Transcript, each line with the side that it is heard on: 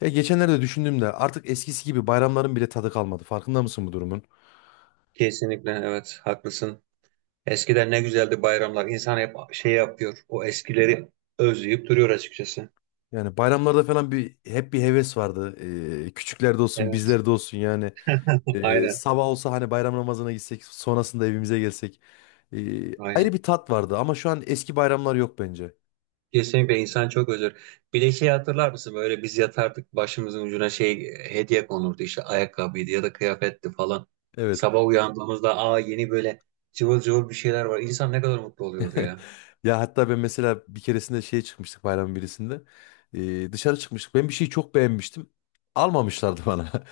left: Ya geçenlerde düşündüğümde artık eskisi gibi bayramların bile tadı kalmadı. Farkında mısın bu durumun?
right: Kesinlikle evet haklısın. Eskiden ne güzeldi bayramlar. İnsan hep şey yapıyor. O eskileri özleyip duruyor açıkçası.
left: Yani bayramlarda falan hep bir heves vardı. Küçüklerde olsun,
right: Evet.
left: bizlerde olsun yani.
right: Aynen.
left: Sabah olsa hani bayram namazına gitsek, sonrasında evimize gelsek. Ayrı
right: Aynen.
left: bir tat vardı ama şu an eski bayramlar yok bence.
right: Kesinlikle insan çok özür. Bir de şey hatırlar mısın? Böyle biz yatardık başımızın ucuna şey hediye konurdu işte ayakkabıydı ya da kıyafetti falan.
left: Evet.
right: Sabah uyandığımızda aa yeni böyle cıvıl cıvıl bir şeyler var. İnsan ne kadar mutlu oluyordu ya.
left: Ya hatta ben mesela bir keresinde şeye çıkmıştık bayramın birisinde. Dışarı çıkmıştık. Ben bir şeyi çok beğenmiştim. Almamışlardı bana.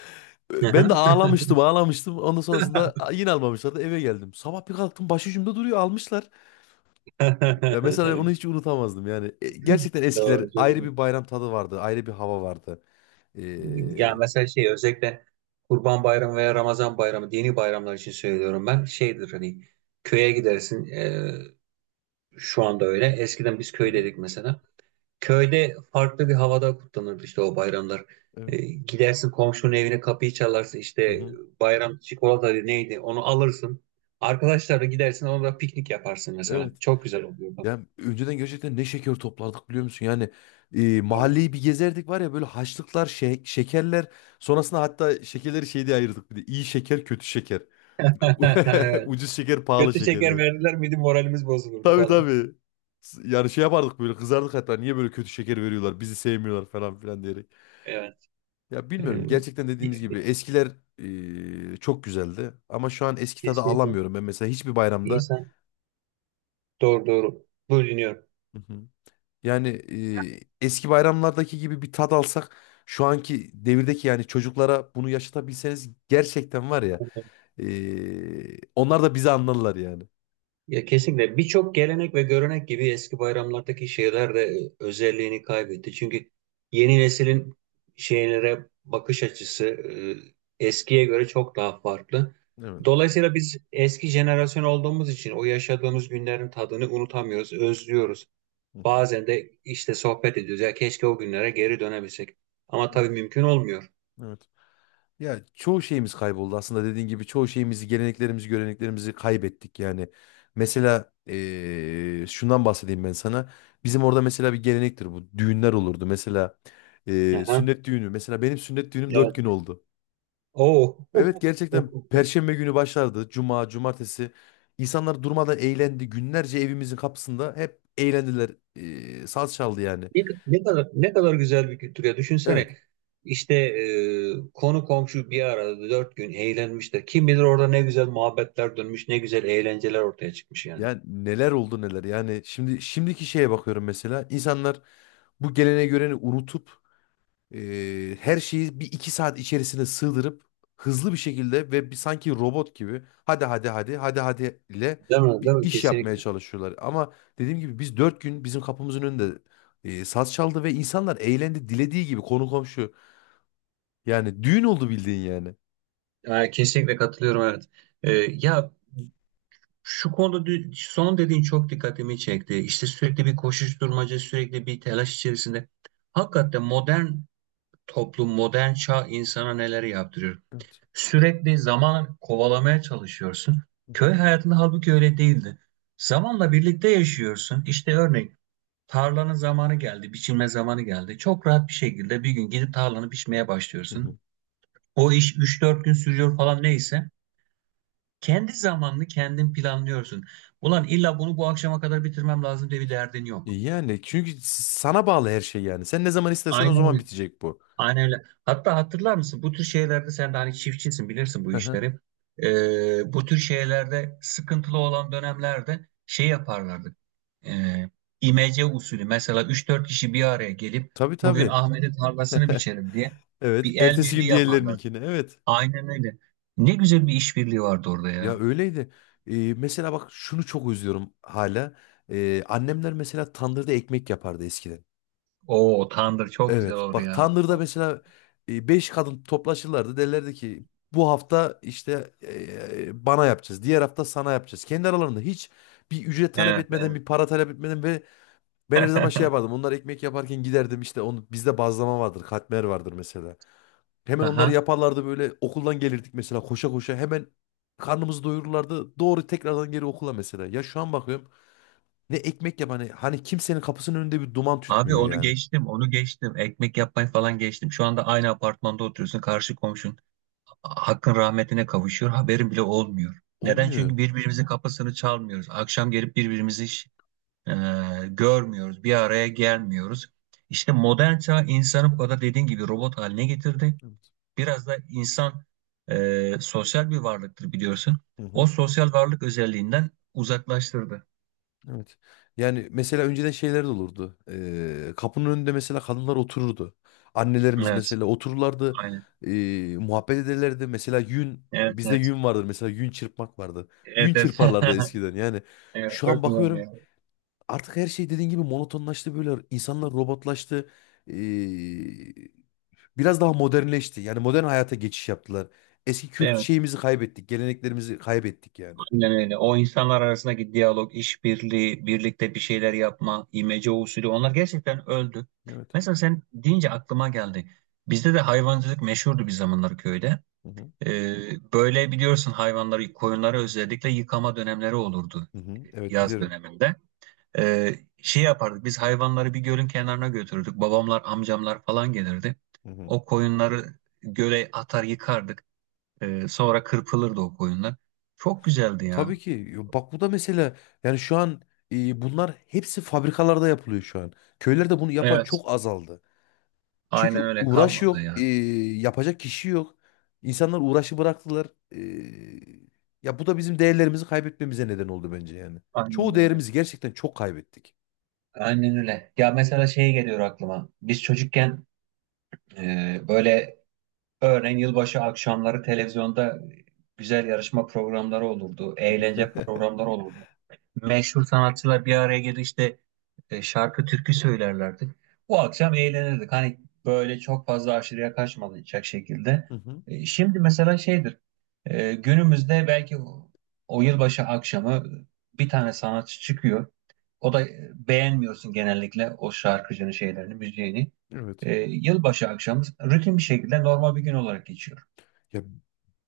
left: Ben de ağlamıştım ağlamıştım. Ondan sonrasında yine almamışlardı eve geldim. Sabah bir kalktım başucumda duruyor almışlar. Ya mesela onu hiç unutamazdım yani. Gerçekten eskiler
right: Doğru.
left: ayrı
right: Çok.
left: bir bayram tadı vardı. Ayrı bir hava vardı.
right: Ya
left: Ee,
right: mesela şey özellikle Kurban Bayramı veya Ramazan Bayramı dini bayramlar için söylüyorum ben. Şeydir hani köye gidersin şu anda öyle. Eskiden biz
left: Hı hı.
right: köydeydik mesela. Köyde farklı bir havada kutlanırdı işte o bayramlar.
left: Evet.
right: Gidersin komşunun evine kapıyı çalarsın
left: Hı
right: işte
left: hı.
right: bayram çikolata neydi onu alırsın. Arkadaşlarla gidersin orada piknik yaparsın mesela.
left: Evet.
right: Çok güzel oluyordu.
left: Yani önceden gerçekten ne şeker toplardık biliyor musun? Yani
right: Aynen.
left: mahalleyi bir gezerdik var ya böyle haçlıklar, şekerler. Sonrasında hatta şekerleri şey diye ayırdık bir de. İyi şeker, kötü şeker.
right: Evet.
left: Ucuz şeker, pahalı
right: Kötü
left: şeker.
right: şeker verirler miydi moralimiz bozulurdu
left: Tabii
right: falan.
left: tabii. Yani şey yapardık böyle kızardık hatta niye böyle kötü şeker veriyorlar bizi sevmiyorlar falan filan diyerek.
right: Evet.
left: Ya bilmiyorum gerçekten
right: E,
left: dediğimiz gibi eskiler çok güzeldi ama şu an eski tadı
right: Kesinlikle.
left: alamıyorum ben mesela hiçbir bayramda.
right: İnsan doğru doğru bölünüyor.
left: Hı hı. Yani eski bayramlardaki gibi bir tat alsak şu anki devirdeki yani çocuklara bunu yaşatabilseniz gerçekten var ya
right: Aynen.
left: onlar da bizi anlarlar yani.
right: Ya kesinlikle birçok gelenek ve görenek gibi eski bayramlardaki şeyler de özelliğini kaybetti. Çünkü yeni neslin şeylere bakış açısı eskiye göre çok daha farklı.
left: Evet.
right: Dolayısıyla biz eski jenerasyon olduğumuz için o yaşadığımız günlerin tadını unutamıyoruz, özlüyoruz.
left: Hı hı.
right: Bazen de işte sohbet ediyoruz. Ya keşke o günlere geri dönebilsek. Ama
left: Evet.
right: tabii mümkün olmuyor.
left: Evet. Ya çoğu şeyimiz kayboldu aslında dediğin gibi çoğu şeyimizi, geleneklerimizi, göreneklerimizi kaybettik yani. Mesela şundan bahsedeyim ben sana. Bizim orada mesela bir gelenektir bu. Düğünler olurdu. Mesela
right: Aha,
left: sünnet düğünü. Mesela benim sünnet düğünüm dört gün
right: evet.
left: oldu.
right: Oo.
left: Evet, gerçekten Perşembe günü başlardı. Cuma, cumartesi. İnsanlar durmadan eğlendi. Günlerce evimizin kapısında hep eğlendiler. Saz çaldı yani.
right: Ne kadar ne kadar güzel bir kültür ya.
left: Evet.
right: Düşünsene işte konu komşu bir arada 4 gün eğlenmişler. Kim bilir orada ne güzel muhabbetler dönmüş, ne güzel eğlenceler ortaya çıkmış yani.
left: Ya neler oldu neler. Yani şimdiki şeye bakıyorum mesela. İnsanlar bu gelene göreni unutup her şeyi bir iki saat içerisine sığdırıp hızlı bir şekilde ve bir sanki robot gibi hadi hadi hadi hadi hadi ile
right: Değil mi?
left: bir
right: Değil mi?
left: iş yapmaya
right: Kesinlikle.
left: çalışıyorlar. Ama dediğim gibi biz dört gün bizim kapımızın önünde saz çaldı ve insanlar eğlendi dilediği gibi konu komşu. Yani düğün oldu bildiğin yani.
right: Yani kesinlikle katılıyorum evet. E, ya şu konuda son dediğin çok dikkatimi çekti. İşte sürekli bir koşuşturmaca, sürekli bir telaş içerisinde. Hakikaten modern toplum, modern çağ insana neler yaptırıyor.
left: Evet.
right: Sürekli zaman kovalamaya çalışıyorsun.
left: Hı
right: Köy
left: hı.
right: hayatında halbuki öyle değildi. Zamanla birlikte yaşıyorsun. İşte örneğin tarlanın zamanı geldi, biçilme zamanı geldi. Çok rahat bir şekilde bir gün gidip tarlanı biçmeye
left: Hı
right: başlıyorsun.
left: hı.
right: O iş üç dört gün sürüyor falan neyse. Kendi zamanını kendin planlıyorsun. Ulan illa bunu bu akşama kadar bitirmem lazım diye bir derdin yok.
left: Yani çünkü sana bağlı her şey yani. Sen ne zaman istersen o
right: Aynen.
left: zaman bitecek bu.
right: Aynen öyle. Hatta hatırlar mısın bu tür şeylerde sen de hani çiftçisin bilirsin bu
left: Hı hı.
right: işleri. Bu tür şeylerde sıkıntılı olan dönemlerde şey yaparlardı. Ee, imece usulü mesela üç dört kişi bir araya gelip
left: Tabii
right: bugün
left: tabii.
right: Ahmet'in tarlasını biçelim diye
left: Evet.
right: bir el
left: Ertesi
right: birliği
left: gün
right: yaparlardı.
left: diğerlerininkine. Evet.
right: Aynen öyle. Ne güzel bir işbirliği vardı orada
left: Ya
right: ya.
left: öyleydi. Mesela bak şunu çok özlüyorum hala. Annemler mesela tandırda ekmek yapardı eskiden.
right: Oo, tandır çok güzel
left: Evet.
right: olur
left: Bak
right: ya.
left: tandırda mesela beş kadın toplaşırlardı. Derlerdi ki bu hafta işte bana yapacağız. Diğer hafta sana yapacağız. Kendi aralarında hiç bir ücret talep
right: Evet,
left: etmeden,
right: evet.
left: bir para talep etmeden ve ben her zaman şey yapardım. Onlar ekmek yaparken giderdim işte onu bizde bazlama vardır, katmer vardır mesela. Hemen onlar
right: Aha.
left: yaparlardı böyle okuldan gelirdik mesela koşa koşa hemen karnımızı doyururlardı. Doğru tekrardan geri okula mesela. Ya şu an bakıyorum ne ekmek yap hani, hani kimsenin kapısının önünde bir duman
right: Abi
left: tütmüyor
right: onu
left: yani.
right: geçtim, onu geçtim. Ekmek yapmayı falan geçtim. Şu anda aynı apartmanda oturuyorsun. Karşı komşun hakkın rahmetine kavuşuyor. Haberin bile olmuyor. Neden?
left: Olmuyor.
right: Çünkü birbirimizin kapısını çalmıyoruz. Akşam gelip birbirimizi hiç, e, görmüyoruz. Bir araya gelmiyoruz. İşte modern çağ insanı bu kadar dediğin gibi robot haline getirdi.
left: Evet.
right: Biraz da insan sosyal bir varlıktır biliyorsun.
left: Hı
right: O
left: hı.
right: sosyal varlık özelliğinden uzaklaştırdı.
left: Evet. Yani mesela önceden şeyler de olurdu. Kapının önünde mesela kadınlar otururdu. Annelerimiz
right: Evet,
left: mesela otururlardı.
right: aynen.
left: ee, Muhabbet ederlerdi. Mesela yün
right: Evet,
left: bizde
right: evet.
left: yün vardır. Mesela yün çırpmak vardı.
right: Evet,
left: Yün
right: evet.
left: çırparlardı eskiden. Yani
right: Evet,
left: şu an
right: çok güzel
left: bakıyorum
right: ya.
left: artık her şey dediğin gibi monotonlaştı böyle. İnsanlar robotlaştı. Ee, Biraz daha modernleşti. Yani modern hayata geçiş yaptılar. Eski kült
right: Evet,
left: şeyimizi kaybettik. Geleneklerimizi kaybettik yani.
right: aynen öyle. O insanlar arasındaki diyalog, işbirliği, birlikte bir şeyler yapma, imece usulü onlar gerçekten öldü.
left: Evet.
right: Mesela sen deyince aklıma geldi. Bizde de hayvancılık meşhurdu bir zamanlar köyde.
left: Hı hı.
right: Böyle biliyorsun hayvanları, koyunları özellikle yıkama dönemleri olurdu
left: Hı hı. Evet,
right: yaz
left: bilirim.
right: döneminde. Şey yapardık, biz hayvanları bir gölün kenarına götürürdük. Babamlar, amcamlar falan gelirdi.
left: Hı hı.
right: O koyunları göle atar yıkardık. Sonra kırpılırdı o koyunlar. Çok güzeldi
left: Tabii
right: ya.
left: ki. Yo, bak bu da mesela yani şu an bunlar hepsi fabrikalarda yapılıyor şu an. Köylerde bunu yapan
right: Evet.
left: çok azaldı. Çünkü
right: Aynen öyle
left: uğraş
right: kalmadı
left: yok,
right: ya.
left: yapacak kişi yok. İnsanlar uğraşı bıraktılar. E, Ya bu da bizim değerlerimizi kaybetmemize neden oldu bence yani.
right: Aynen
left: Çoğu
right: öyle.
left: değerimizi gerçekten çok kaybettik.
right: Aynen öyle. Ya mesela şey geliyor aklıma. Biz çocukken böyle örneğin yılbaşı akşamları televizyonda güzel yarışma programları olurdu. Eğlence programları olurdu. Meşhur sanatçılar bir araya gelir işte şarkı türkü söylerlerdi. Bu akşam eğlenirdik. Hani böyle çok fazla aşırıya kaçmayacak şekilde.
left: Hı hı.
right: Şimdi mesela şeydir. Günümüzde belki o yılbaşı akşamı bir tane sanatçı çıkıyor. O da beğenmiyorsun genellikle o şarkıcının şeylerini, müziğini.
left: Evet.
right: Yılbaşı akşamı rutin bir şekilde normal bir gün olarak geçiyor.
left: Ya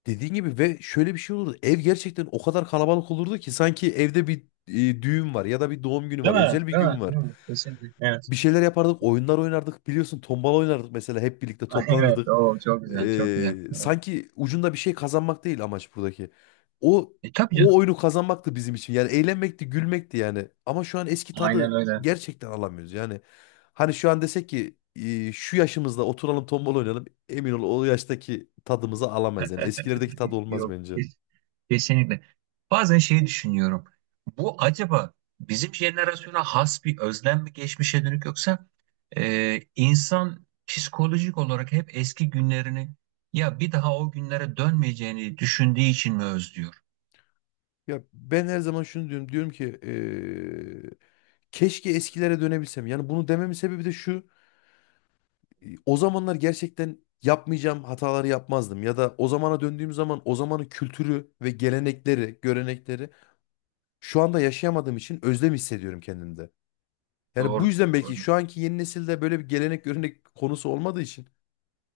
left: dediğin gibi ve şöyle bir şey olurdu. Ev gerçekten o kadar kalabalık olurdu ki sanki evde bir düğün var ya da bir doğum günü var,
right: Değil mi?
left: özel bir
right: Değil mi?
left: gün var.
right: Değil mi? Kesinlikle. Evet.
left: Bir şeyler yapardık, oyunlar oynardık. Biliyorsun tombala oynardık mesela hep birlikte
right: Evet.
left: toplanırdık.
right: O çok güzel. Çok güzel. Evet.
left: Sanki ucunda bir şey kazanmak değil amaç buradaki. O
right: Tabii.
left: o oyunu kazanmaktı bizim için. Yani eğlenmekti, gülmekti yani. Ama şu an eski
right: Aynen
left: tadı
right: öyle.
left: gerçekten alamıyoruz. Yani hani şu an desek ki şu yaşımızda oturalım tombala oynayalım. Emin ol o yaştaki tadımızı alamayız. Yani eskilerdeki tadı olmaz
right: Yok,
left: bence.
right: kesinlikle. Bazen şeyi düşünüyorum. Bu acaba bizim jenerasyona has bir özlem mi geçmişe dönük yoksa insan psikolojik olarak hep eski günlerini ya bir daha o günlere dönmeyeceğini düşündüğü için mi özlüyor?
left: Ya ben her zaman şunu diyorum. Diyorum ki keşke eskilere dönebilsem. Yani bunu dememin sebebi de şu. O zamanlar gerçekten yapmayacağım hataları yapmazdım. Ya da o zamana döndüğüm zaman o zamanın kültürü ve gelenekleri, görenekleri şu anda yaşayamadığım için özlem hissediyorum kendimde. Yani bu
right: Doğru,
left: yüzden
right: doğru.
left: belki şu anki yeni nesilde böyle bir gelenek görenek konusu olmadığı için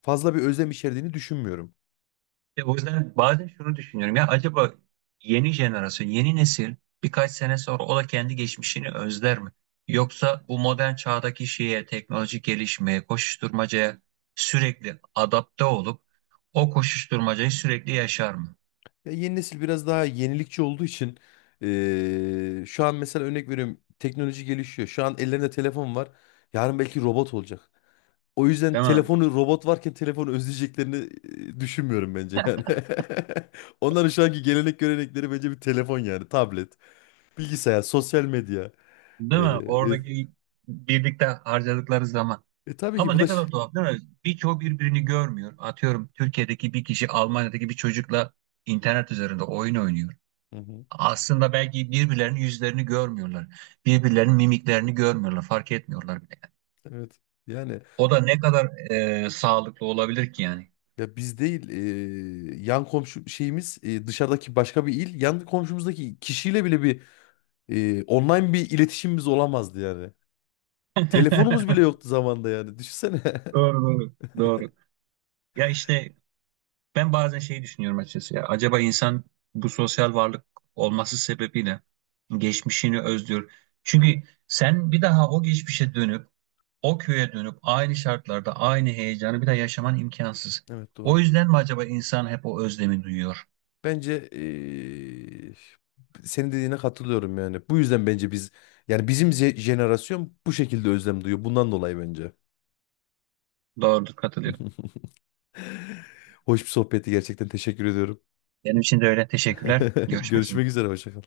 left: fazla bir özlem içerdiğini düşünmüyorum.
right: Ya o yüzden bazen şunu düşünüyorum ya acaba yeni jenerasyon, yeni nesil birkaç sene sonra o da kendi geçmişini özler mi? Yoksa bu modern çağdaki şeye, teknolojik gelişmeye, koşuşturmacaya sürekli adapte olup o koşuşturmacayı sürekli yaşar mı?
left: Ya yeni nesil biraz daha yenilikçi olduğu için şu an mesela örnek veriyorum teknoloji gelişiyor. Şu an ellerinde telefon var. Yarın belki robot olacak. O yüzden
right: Değil mi?
left: telefonu robot varken telefonu özleyeceklerini düşünmüyorum bence yani. Onların şu anki gelenek görenekleri bence bir telefon yani tablet, bilgisayar, sosyal medya.
right: Değil
left: E, e,
right: mi? Oradaki birlikte harcadıkları zaman.
left: tabii ki
right: Ama
left: bu
right: ne
left: da
right: kadar tuhaf değil mi? Birçoğu birbirini görmüyor. Atıyorum Türkiye'deki bir kişi Almanya'daki bir çocukla internet üzerinde oyun oynuyor.
left: hı hı,
right: Aslında belki birbirlerinin yüzlerini görmüyorlar. Birbirlerinin mimiklerini görmüyorlar. Fark etmiyorlar bile.
left: evet. Yani
right: O da ne kadar sağlıklı olabilir ki yani.
left: ya biz değil yan komşu şeyimiz dışarıdaki başka bir il yan komşumuzdaki kişiyle bile bir online bir iletişimimiz olamazdı yani. Telefonumuz bile yoktu zamanda yani düşünsene.
right: Doğru doğru. Doğru. Ya işte ben bazen şeyi düşünüyorum açıkçası ya. Acaba insan bu sosyal varlık olması sebebiyle geçmişini özlüyor. Çünkü sen bir daha o geçmişe dönüp o köye dönüp aynı şartlarda aynı heyecanı bir daha yaşaman imkansız.
left: Evet,
right: O
left: doğru.
right: yüzden mi acaba insan hep o özlemi duyuyor?
left: Bence senin dediğine katılıyorum yani. Bu yüzden bence biz yani bizim jenerasyon bu şekilde özlem duyuyor. Bundan dolayı bence.
right: Doğrudur, katılıyorum.
left: Hoş bir sohbetti gerçekten teşekkür ediyorum.
right: Benim için de öyle. Teşekkürler. Görüşmek üzere.
left: Görüşmek üzere hoşça kal.